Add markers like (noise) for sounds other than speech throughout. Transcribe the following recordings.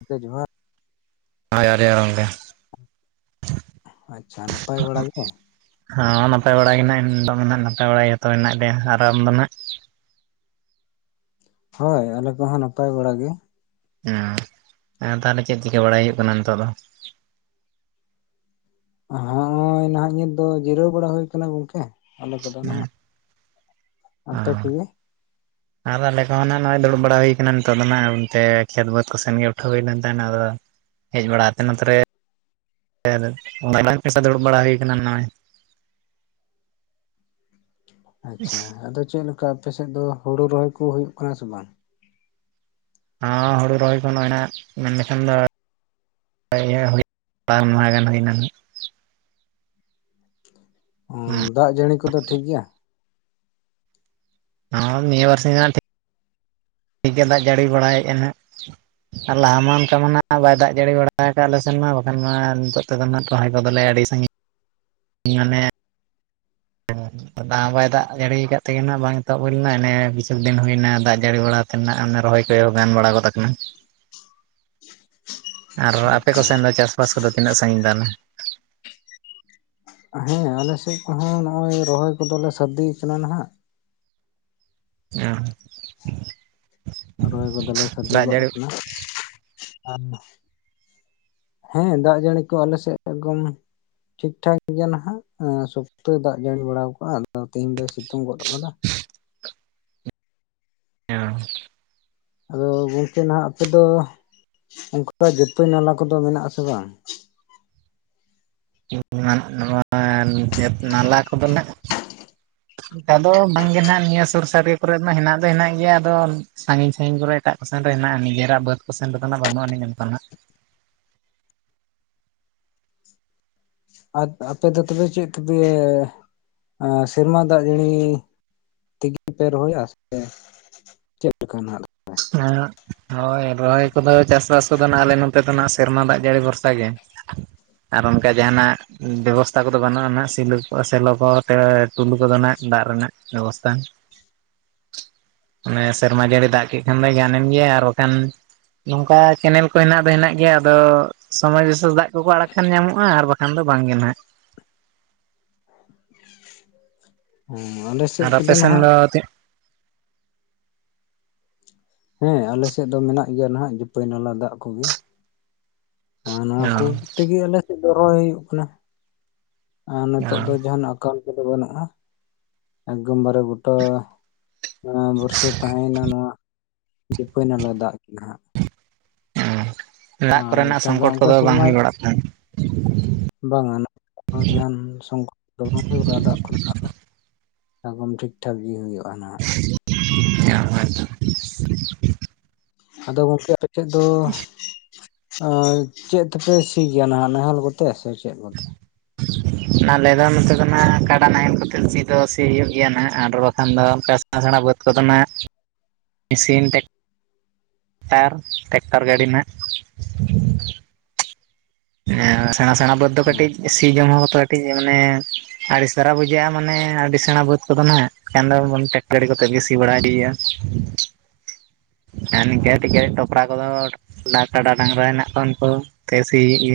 ᱜᱚᱝᱠᱮ ᱡᱚᱦᱟᱨ, (unintelligible) ᱜᱚᱝᱠᱮ ᱟᱪᱪᱷᱟ ᱱᱟᱯᱟᱭ ᱵᱟᱲᱟ ᱜᱮ? ᱦᱚ ᱱᱟᱯᱟᱭ ᱵᱟᱲᱟ ᱜᱮ (unintelligible) ᱱᱟᱯᱟᱭ ᱵᱟᱲᱟ ᱜᱮ ᱡᱚᱛᱚ ᱦᱮᱱᱟᱜ ᱞᱮᱭᱟ ᱟᱨ ᱟᱢᱫᱚ ᱱᱟᱜ? ᱦᱳᱭ ᱟᱞᱮ ᱠᱚᱦᱚᱸ ᱱᱟᱯᱟᱭ ᱵᱟᱲᱟ ᱜᱮ᱾ ᱦᱚ ᱛᱟᱦᱚᱞᱮ ᱪᱮᱫ ᱪᱤᱠᱟᱹ ᱵᱟᱲᱟᱭ ᱦᱩᱭᱩᱜ ᱠᱟᱱᱟ ᱱᱤᱛᱚᱜ ᱫᱚ? ᱦᱳᱭ ᱱᱟᱦᱟᱜ ᱱᱤᱛ ᱫᱚ ᱡᱤᱨᱟᱹᱣ ᱵᱟᱲᱟ ᱦᱩᱭ ᱟᱠᱟᱱᱟ ᱜᱚᱝᱠᱮ᱾ ᱟᱞᱮ ᱠᱚᱫᱚ ᱱᱟᱜ ᱚ ᱟᱯᱮ ᱠᱚᱜᱮ? ᱟᱨ ᱟᱞᱮ ᱠᱚᱦᱚᱸ ᱱᱟᱜ ᱱᱚᱜ-ᱚᱭ ᱫᱩᱲᱩᱵ ᱵᱟᱲᱟ ᱦᱩᱭᱠᱟᱱᱟ ᱱᱤᱛᱚᱜ ᱫᱚ ᱱᱟᱜ ᱚᱱᱛᱮ ᱠᱷᱮᱛ ᱵᱟᱹᱫᱽ ᱠᱚ ᱥᱮᱱᱜᱮ ᱩᱴᱷᱟᱹᱣ ᱦᱩᱭ ᱞᱮᱱ ᱛᱟᱦᱮᱱᱟ, ᱟᱫᱚ ᱦᱮᱡ ᱵᱟᱲᱟ ᱟᱛᱮᱫ ᱱᱚᱛᱮᱨᱮ ᱚᱱᱟ ᱞᱟᱝ ᱯᱮᱥᱟ ᱫᱩᱲᱩᱵ ᱵᱟᱲᱟ ᱦᱩᱭ ᱠᱟᱱᱟ ᱱᱚᱜ-ᱚᱭ ᱾ ᱟᱪᱪᱷᱟ ᱟᱫᱚ ᱪᱮᱫ ᱞᱮᱠᱟ ᱟᱯᱮ ᱥᱮᱫ ᱫᱚ ᱦᱩᱲᱩ ᱨᱚᱦᱚᱭ ᱠᱚ ᱦᱩᱭᱩᱜ ᱠᱟᱱᱟ ᱥᱮ ᱵᱟᱝ? ᱦᱮᱸ ᱦᱩᱲᱩ ᱨᱚᱦᱚᱭ ᱠᱷᱚᱱᱟᱜ ᱢᱮᱱᱞᱠᱷᱟᱱ ᱫᱚ (inaudible) ᱦᱩᱸ ᱫᱟᱜ ᱡᱟᱹᱲᱤ ᱠᱚᱫᱚ ᱴᱷᱤᱠ ᱜᱮᱭᱟ? (inaudible) ᱴᱷᱤᱠ ᱜᱮᱭᱟ ᱫᱟᱜ ᱡᱟᱹᱲᱤ ᱵᱟᱲᱟᱭᱮᱫ-ᱟ ᱱᱟᱦᱟᱸᱜ᱾ ᱟᱨ ᱞᱟᱦᱟ ᱢᱟ ᱚᱱᱠᱟ ᱢᱟ ᱵᱟᱭ ᱫᱟᱜ ᱡᱟᱹᱲᱤ ᱵᱟᱲᱟ ᱟᱠᱟᱫ-ᱟ ᱟᱞᱮ ᱥᱮᱱ ᱢᱟ ᱵᱟᱠᱷᱟᱱ ᱢᱟ ᱱᱤᱛᱚᱜ ᱡᱚᱛᱚ ᱠᱚ ᱨᱮᱱᱟᱜ ᱨᱚᱦᱚᱭ ᱠᱚᱫᱚᱞᱮ ᱟᱹᱰᱤ ᱥᱟᱺᱜᱤᱧ ᱢᱟᱱᱮ ᱫᱟᱜ ᱵᱟᱭ ᱫᱟᱜ ᱡᱟᱹᱲᱤ ᱠᱟᱫ ᱛᱮᱜᱮ ᱱᱟᱜ ᱵᱟᱝ ᱮᱛᱚᱵ ᱦᱩᱭ ᱞᱮᱱᱟ ᱚᱱᱮ ᱠᱤᱪᱷᱩ ᱫᱤᱱ ᱦᱩᱭᱱᱟ ᱫᱟᱜ ᱡᱟᱹᱲᱤ ᱵᱟᱲᱟ ᱱᱟᱜ (unintelligible) ᱨᱚᱦᱚᱭ ᱠᱚ ᱜᱟᱱ ᱵᱟᱲᱟ ᱜᱚᱫ ᱠᱟᱱᱟ᱾ ᱟᱨ ᱟᱯᱮ ᱟᱪᱪᱷᱟ ᱠᱚ ᱥᱮᱱ ᱫᱚ ᱪᱟᱥᱵᱟᱥ ᱠᱚᱫᱚ ᱛᱤᱱᱟᱹᱜ ᱥᱟᱺᱜᱤᱧ ᱱᱟ? ᱦᱮᱸ ᱟᱞᱮ ᱥᱮᱫ ᱠᱚᱦᱚᱸ ᱱᱚᱜ-ᱚᱭ ᱨᱚᱦᱚᱭ ᱠᱚᱫᱚᱞᱮ ᱥᱟᱨᱫᱤᱭ ᱠᱟᱱᱟ ᱱᱟᱦᱟᱸᱜ᱾ (unintelligible) ᱨᱚᱦᱚᱭ ᱠᱚᱫᱚᱞᱮ ᱥᱟᱫᱤ ᱫᱟᱜ ᱜᱚᱫ ᱡᱟᱹᱲᱤ ᱠᱟᱱᱟ ᱦᱮᱸ ᱫᱟᱜ ᱡᱟᱹᱲᱤ ᱠᱚ ᱟᱞᱮ ᱥᱮᱫ ᱮᱠᱫᱚᱢ ᱴᱷᱤᱠᱴᱷᱟᱠ ᱜᱮᱭᱟ ᱱᱟᱦᱟᱸᱜ ᱥᱚᱠᱛᱚᱭ ᱫᱟᱜ ᱡᱟᱹᱲᱤ ᱵᱟᱲᱟᱠᱟᱜ-ᱟ ᱟᱫᱚ ᱛᱮᱦᱤᱧ ᱫᱚᱭ ᱥᱤᱛᱩᱝ ᱜᱚᱫ ᱟᱠᱟᱫᱟ᱾ (unintelligible) ᱟᱫᱚ ᱜᱚᱝᱠᱮ ᱱᱟᱦᱟᱸᱜ ᱟᱯᱮ ᱫᱚ ᱚᱱᱠᱟ ᱡᱟᱹᱯᱟᱹᱭ ᱱᱟᱞᱟ ᱠᱚᱫᱚ ᱢᱮᱱᱟᱜ ᱟᱥᱮ ᱵᱟᱝ? ᱱᱚᱣᱟ ᱱᱟᱞᱟ ᱠᱚᱫᱚ ᱱᱟᱜ ᱟᱫᱚ ᱵᱟᱝᱜᱮ ᱱᱟᱜ ᱱᱤᱭᱟᱹ ᱥᱩᱨ ᱥᱟᱹᱨᱤᱭᱟᱹ ᱠᱚᱨᱮ ᱫᱚ ᱦᱮᱱᱟᱜ ᱫᱚ ᱦᱮᱱᱟᱜ ᱜᱮᱭᱟ ᱟᱫᱚ ᱥᱟᱺᱜᱤᱧ ᱥᱟᱺᱤᱧ ᱠᱚᱨᱮ ᱮᱴᱟᱜ ᱠᱚᱥᱮᱱ ᱨᱮ ᱦᱮᱱᱟᱜ-ᱟ ᱤᱡᱮᱨᱟᱜ ᱵᱟᱹᱫ ᱠᱚᱥᱮᱱ ᱨᱮᱫᱚ ᱱᱟᱜ ᱵᱟᱹᱱᱩᱜ-ᱟᱹ ᱱᱤᱡ ᱚᱱᱟᱜ ᱟᱨ ᱟᱯᱮ ᱫᱚ ᱛᱚᱵᱮ ᱪᱮᱫ ᱛᱮᱯᱮ ᱥᱮᱨᱢᱟ ᱫᱟᱜ ᱡᱟᱹᱲᱤ ᱛᱮᱜᱮ ᱯᱮ ᱨᱚᱦᱚᱭᱟ ᱥᱮ ᱪᱮᱫ ᱞᱮᱠᱟᱱᱟᱜ? ᱦᱮ ᱦᱳᱭ ᱨᱚᱦᱚᱭ ᱠᱚᱫᱚ ᱪᱟᱥᱵᱟᱥ ᱠᱚᱫᱚ ᱱᱟᱜ ᱟᱞᱮ ᱱᱚᱛᱮ ᱫᱚ ᱱᱟᱜ ᱥᱮᱨᱢᱟ ᱫᱟᱜ ᱡᱟᱹᱲᱤ ᱵᱷᱚᱨᱥᱟᱮ ᱟᱨ ᱚᱱᱠᱟ ᱡᱟᱦᱟᱱᱟᱜ ᱵᱮᱵᱚᱥᱛᱟ ᱠᱚᱫᱚ ᱵᱟᱹᱱᱩᱜ-ᱟ ᱱᱟᱦᱟᱸᱜ ᱥᱤᱞ ᱥᱮᱞᱚ ᱠᱚ ᱛᱮ ᱴᱩᱞᱩ ᱠᱚᱫᱚ ᱦᱱᱟᱜ ᱫᱟᱜ ᱨᱮᱱᱟᱜ ᱵᱮᱵᱚᱥᱛᱟᱷᱟ᱾ ᱟᱱᱮ ᱥᱮᱨᱢᱟ ᱡᱟᱹᱲᱤ ᱫᱟᱜ ᱠᱮᱫ ᱠᱷᱟᱱ ᱫᱚ ᱜᱟᱱᱮᱱ ᱜᱮᱭᱟ ᱟᱨ ᱵᱟᱠᱷᱟᱱ ᱱᱚᱝᱠᱟ ᱠᱮᱱᱮᱞ ᱠᱚ ᱦᱮᱱᱟᱜ ᱫᱚ ᱦᱮᱱᱟᱜ ᱜᱮᱭᱟ ᱟᱫᱚ ᱥᱚᱢᱚᱭ ᱵᱤᱥᱮᱥ ᱫᱟᱜ ᱠᱚᱠᱚ ᱟᱲᱟᱜ ᱠᱷᱟᱱ ᱧᱟᱢᱚᱜ-ᱟ, ᱟᱨ ᱵᱟᱠᱷᱟᱱ ᱠᱷᱟᱱ ᱫᱚ ᱵᱟᱝᱜᱮ ᱱᱟᱜ᱾ ᱦᱸᱩ ᱟᱞᱮ ᱥᱮᱫ ᱟᱨ ᱟᱯᱮ ᱠᱚᱫᱚ ᱥᱮᱱ ᱱᱟᱦᱟᱸᱜ ᱫᱚ ᱛᱤᱱ ᱦᱮᱸ ᱟᱞᱮᱥᱮᱜ ᱫᱚ ᱢᱮᱱᱟᱜ ᱜᱮᱭᱟ ᱱᱟᱦᱟᱜ ᱡᱩᱛᱟᱹᱭ ᱱᱟᱞᱟ ᱫᱟᱜ ᱠᱚᱜᱮ᱾ ᱟᱨ ᱱᱚᱣᱟ ᱠᱩ ᱛᱮᱜᱮ ᱟᱞᱮ ᱥᱮᱜ ᱫᱚ ᱨᱚᱦᱚᱭ ᱦᱩᱭᱩᱜ ᱠᱟᱱᱟ ᱟᱨ ᱱᱤᱛᱚᱜ ᱫᱚ ᱡᱟᱦᱟᱱᱟᱜ ᱠᱟᱞ ᱠᱚᱫᱚ ᱵᱟᱹᱱᱩᱜᱼᱟ ᱮᱠᱫᱚᱢ ᱵᱟᱨᱮ ᱜᱩᱴᱟ ᱵᱚᱨᱥᱟ ᱛᱟᱦᱮᱸᱭᱮᱱᱟ ᱱᱚᱣᱟ ᱨᱩᱯᱟᱹᱭ ᱱᱟᱞᱟ ᱫᱟᱜ ᱜᱮ ᱱᱟᱦᱟᱜ᱾ ᱫᱟᱜ ᱟᱨ ᱠᱚᱨᱮᱱᱟᱜ ᱮᱴᱟᱜᱟᱜ ᱥᱚᱝᱠᱚᱴ ᱚᱱᱠᱟ ᱠᱚᱫᱚ ᱵᱟᱝ ᱥᱮᱨᱢᱟ ᱦᱩᱭ ᱵᱟᱲᱟᱜ ᱠᱟᱱ ᱵᱟᱝᱟ ᱡᱟᱦᱟᱱ ᱥᱚᱨᱠᱟᱨ (unintelligible) ᱫᱟᱜ ᱠᱚᱨᱮᱱᱟᱜ ᱫᱚ᱾ ᱮᱚᱠᱚᱢ ᱴᱷᱤᱠ ᱴᱷᱟᱠ ᱜᱤ ᱦᱩᱭᱩᱜᱼᱟ ᱱᱟᱦᱟᱜ᱾ (inaudible) ᱟᱫᱚ ᱜᱚᱢᱠᱮ ᱟᱯᱮ ᱴᱷᱮᱜ ᱫᱚ ᱪᱷᱟ ᱪᱮᱜ ᱛᱮᱯᱮ ᱥᱤᱭ ᱜᱮᱭᱟ ᱱᱟᱦᱟᱜ ᱱᱟᱮᱦᱮᱞ ᱠᱚᱛᱮ ᱥᱮ ᱪᱮᱫ ᱠᱚᱛᱮ? (inaudible) ᱟᱞᱮ ᱫᱚ ᱱᱚᱛᱮ ᱫᱚ ᱱᱟᱦᱜ ᱠᱟᱰᱟ ᱱᱟᱦᱮᱞ ᱠᱟᱛᱮ ᱥᱤ ᱫᱚ ᱥᱤ ᱦᱩᱭᱩᱜ ᱜᱮᱭᱟ ᱱᱟᱦᱟᱜ ᱟᱨ ᱵᱟᱠᱷᱟᱱ ᱫᱚ ᱚᱝᱠᱟ (unintelligible) ᱵᱟᱹᱫᱽ ᱠᱚᱫᱚᱱᱟᱜ ᱢᱮᱥᱤᱱ ᱴᱮᱠ ᱴᱟᱨ ᱴᱮᱠᱴᱟᱨ ᱜᱟᱹᱰᱤ ᱱᱟᱦᱟᱜ ᱦᱮ ᱥᱮᱬᱟ ᱥᱮᱬᱟ ᱵᱟᱹᱫᱽ ᱫᱚ ᱠᱟᱹᱴᱤᱡ ᱥᱤ ᱡᱚᱢ ᱦᱚᱸᱛ ᱠᱟᱹᱴᱤᱡ ᱢᱟᱱᱮ ᱟᱹᱰᱤ ᱥᱟᱨᱟ ᱵᱩᱡᱷᱟᱹᱜᱼᱟ ᱢᱟᱱᱮ ᱟᱹᱰᱤ ᱥᱮᱬᱟ ᱵᱟᱹᱫᱽ ᱠᱚᱫᱚ ᱱᱟᱦᱟᱜ ᱠᱷᱟᱱ ᱫᱚ ᱴᱮᱠ ᱜᱟᱹᱰᱤ ᱠᱚᱛᱮᱜ ᱜᱮ ᱥᱤ ᱵᱟᱲᱟᱭ ᱦᱩᱭᱩᱜᱼᱟ᱾ ᱟᱨ ᱱᱤᱝᱠᱟᱹ ᱴᱷᱤᱠᱟᱹ ᱴᱚᱯᱨᱟ ᱠᱚᱫᱚ ᱴᱟᱠ ᱠᱟᱰᱟ ᱰᱟᱝᱨᱟ ᱦᱮᱱᱟᱜ ᱠᱚᱣᱟ ᱩᱱᱠᱩ ᱛᱮ ᱥᱤ (inaudible)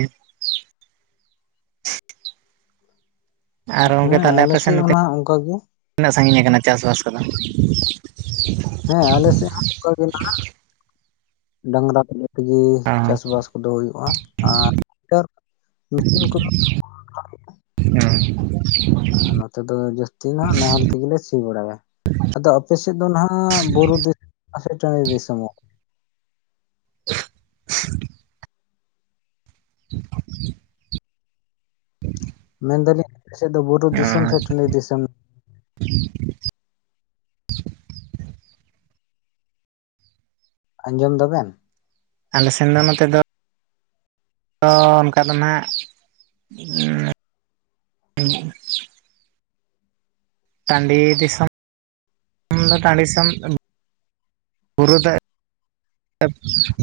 ᱟᱨ ᱜᱚᱝᱠᱮ ᱦᱮᱸ ᱛᱟᱦᱚᱞᱮ ᱟᱞᱮ ᱟᱯᱮ ᱥᱮᱱ ᱥᱮᱫ ᱦᱚᱸ ᱱᱚᱛᱮ ᱱᱟᱦᱟᱜ ᱚᱱᱠᱟ ᱜᱮ ᱛᱤᱱᱟᱹᱜ ᱥᱟᱜᱤᱧ ᱟᱠᱟᱱᱟ ᱪᱟᱥ ᱵᱟᱥ ᱠᱚᱫᱚ? ᱦᱮᱸ ᱟᱞᱮ ᱥᱮᱜ ᱦᱚᱸ ᱱᱚᱝᱠᱟ ᱜᱮ ᱱᱟᱦᱟᱜ ᱰᱟᱝᱨᱟ ᱛᱮᱜᱤ ᱚ ᱪᱟᱥ ᱵᱟᱥ ᱠᱚᱫᱚ ᱦᱩᱭᱩᱜᱼᱟ, ᱟᱨ (unintelligible) (inaudible) ᱦᱩᱸ᱾ ᱟᱨ ᱱᱚᱛᱮ ᱫᱚ ᱡᱟᱹᱥᱛᱤ ᱱᱟᱦᱟᱸᱜ ᱱᱟᱦᱮᱞ ᱛᱮᱜᱤ ᱞᱮ ᱥᱤ ᱵᱟᱲᱟᱭᱟ᱾ ᱟᱫᱚ ᱟᱯᱮ ᱥᱮᱜ ᱫᱚ ᱱᱟᱦᱟᱜ ᱵᱩᱨᱩ ᱫᱤᱥ (unintelligible) ᱴᱟᱺᱰᱤ ᱫᱤᱥᱚᱢᱚᱜ? (inaudible) (inaudible) (inaudible) ᱢᱮᱱ ᱫᱟᱹᱞᱤᱧ ᱟᱯᱮ ᱥᱮᱜ ᱫᱚ ᱵᱩᱨᱩ ᱫᱤᱥᱚᱢ ᱥᱮ ᱴᱟᱺᱰᱤ ᱫᱤᱥᱚᱢ? (inaudible) ᱟᱸᱡᱚᱢ ᱫᱟᱵᱮᱱ? ᱟᱞᱮ ᱥᱮᱱ ᱫᱚ ᱱᱚᱛᱮ ᱫᱚ ᱛᱚ ᱚᱱᱠᱟ ᱫᱚ ᱱᱟᱦᱟᱜ ᱴᱟᱺᱰᱤ ᱫᱤᱥᱚᱢ ᱫᱚ ᱴᱟᱺᱰ ᱫᱤᱥᱚᱢ ᱠᱟᱱᱟ ᱵᱩᱨᱩ ᱫᱚ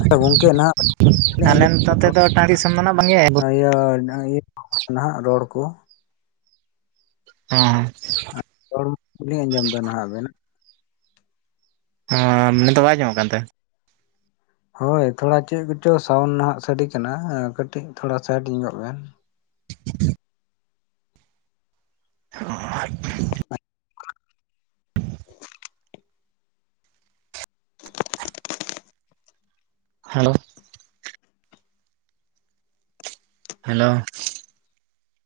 ᱟᱪᱪᱷᱟ ᱜᱚᱝᱠᱮ ᱱᱟᱦᱟᱜ ᱟᱞᱮ ᱱᱚᱛᱮ ᱛᱮᱫᱚ ᱴᱟᱺᱰᱤ ᱫᱤᱥᱚᱢ ᱫᱚ ᱱᱟᱜ ᱵᱟᱝ ᱜᱮ ᱤᱭᱟ ᱰᱟᱝᱨᱤ ᱱᱟᱦᱟᱜ ᱨᱚᱲ ᱠᱩ᱾ ᱦᱩᱸ᱾ ᱨᱚᱲ ᱠᱚᱞᱤᱧ ᱟᱸᱡᱚᱢ ᱮᱫᱟ ᱱᱟᱦᱟᱜ ᱵᱮᱱ ᱚ ᱱᱤᱛᱚᱜ ᱵᱟᱝ ᱟᱡᱚᱢᱚᱜ ᱠᱟᱱ ᱛᱟᱦᱮᱸ? ᱦᱳᱭ ᱛᱷᱚᱲᱟ ᱪᱮᱜ ᱠᱚᱪᱚ ᱥᱟᱣᱩᱱ ᱱᱟᱦᱟᱜ ᱥᱟᱰᱤ ᱠᱟᱱᱟ ᱠᱟᱹᱴᱤᱡ ᱛᱷᱚᱲᱟ ᱥᱟᱭᱤᱴ ᱧᱚᱜᱚᱜ ᱵᱮᱱ᱾ (inaudible) (inaudible) ᱦᱮᱞᱳ᱾ ᱦᱮᱞᱳ᱾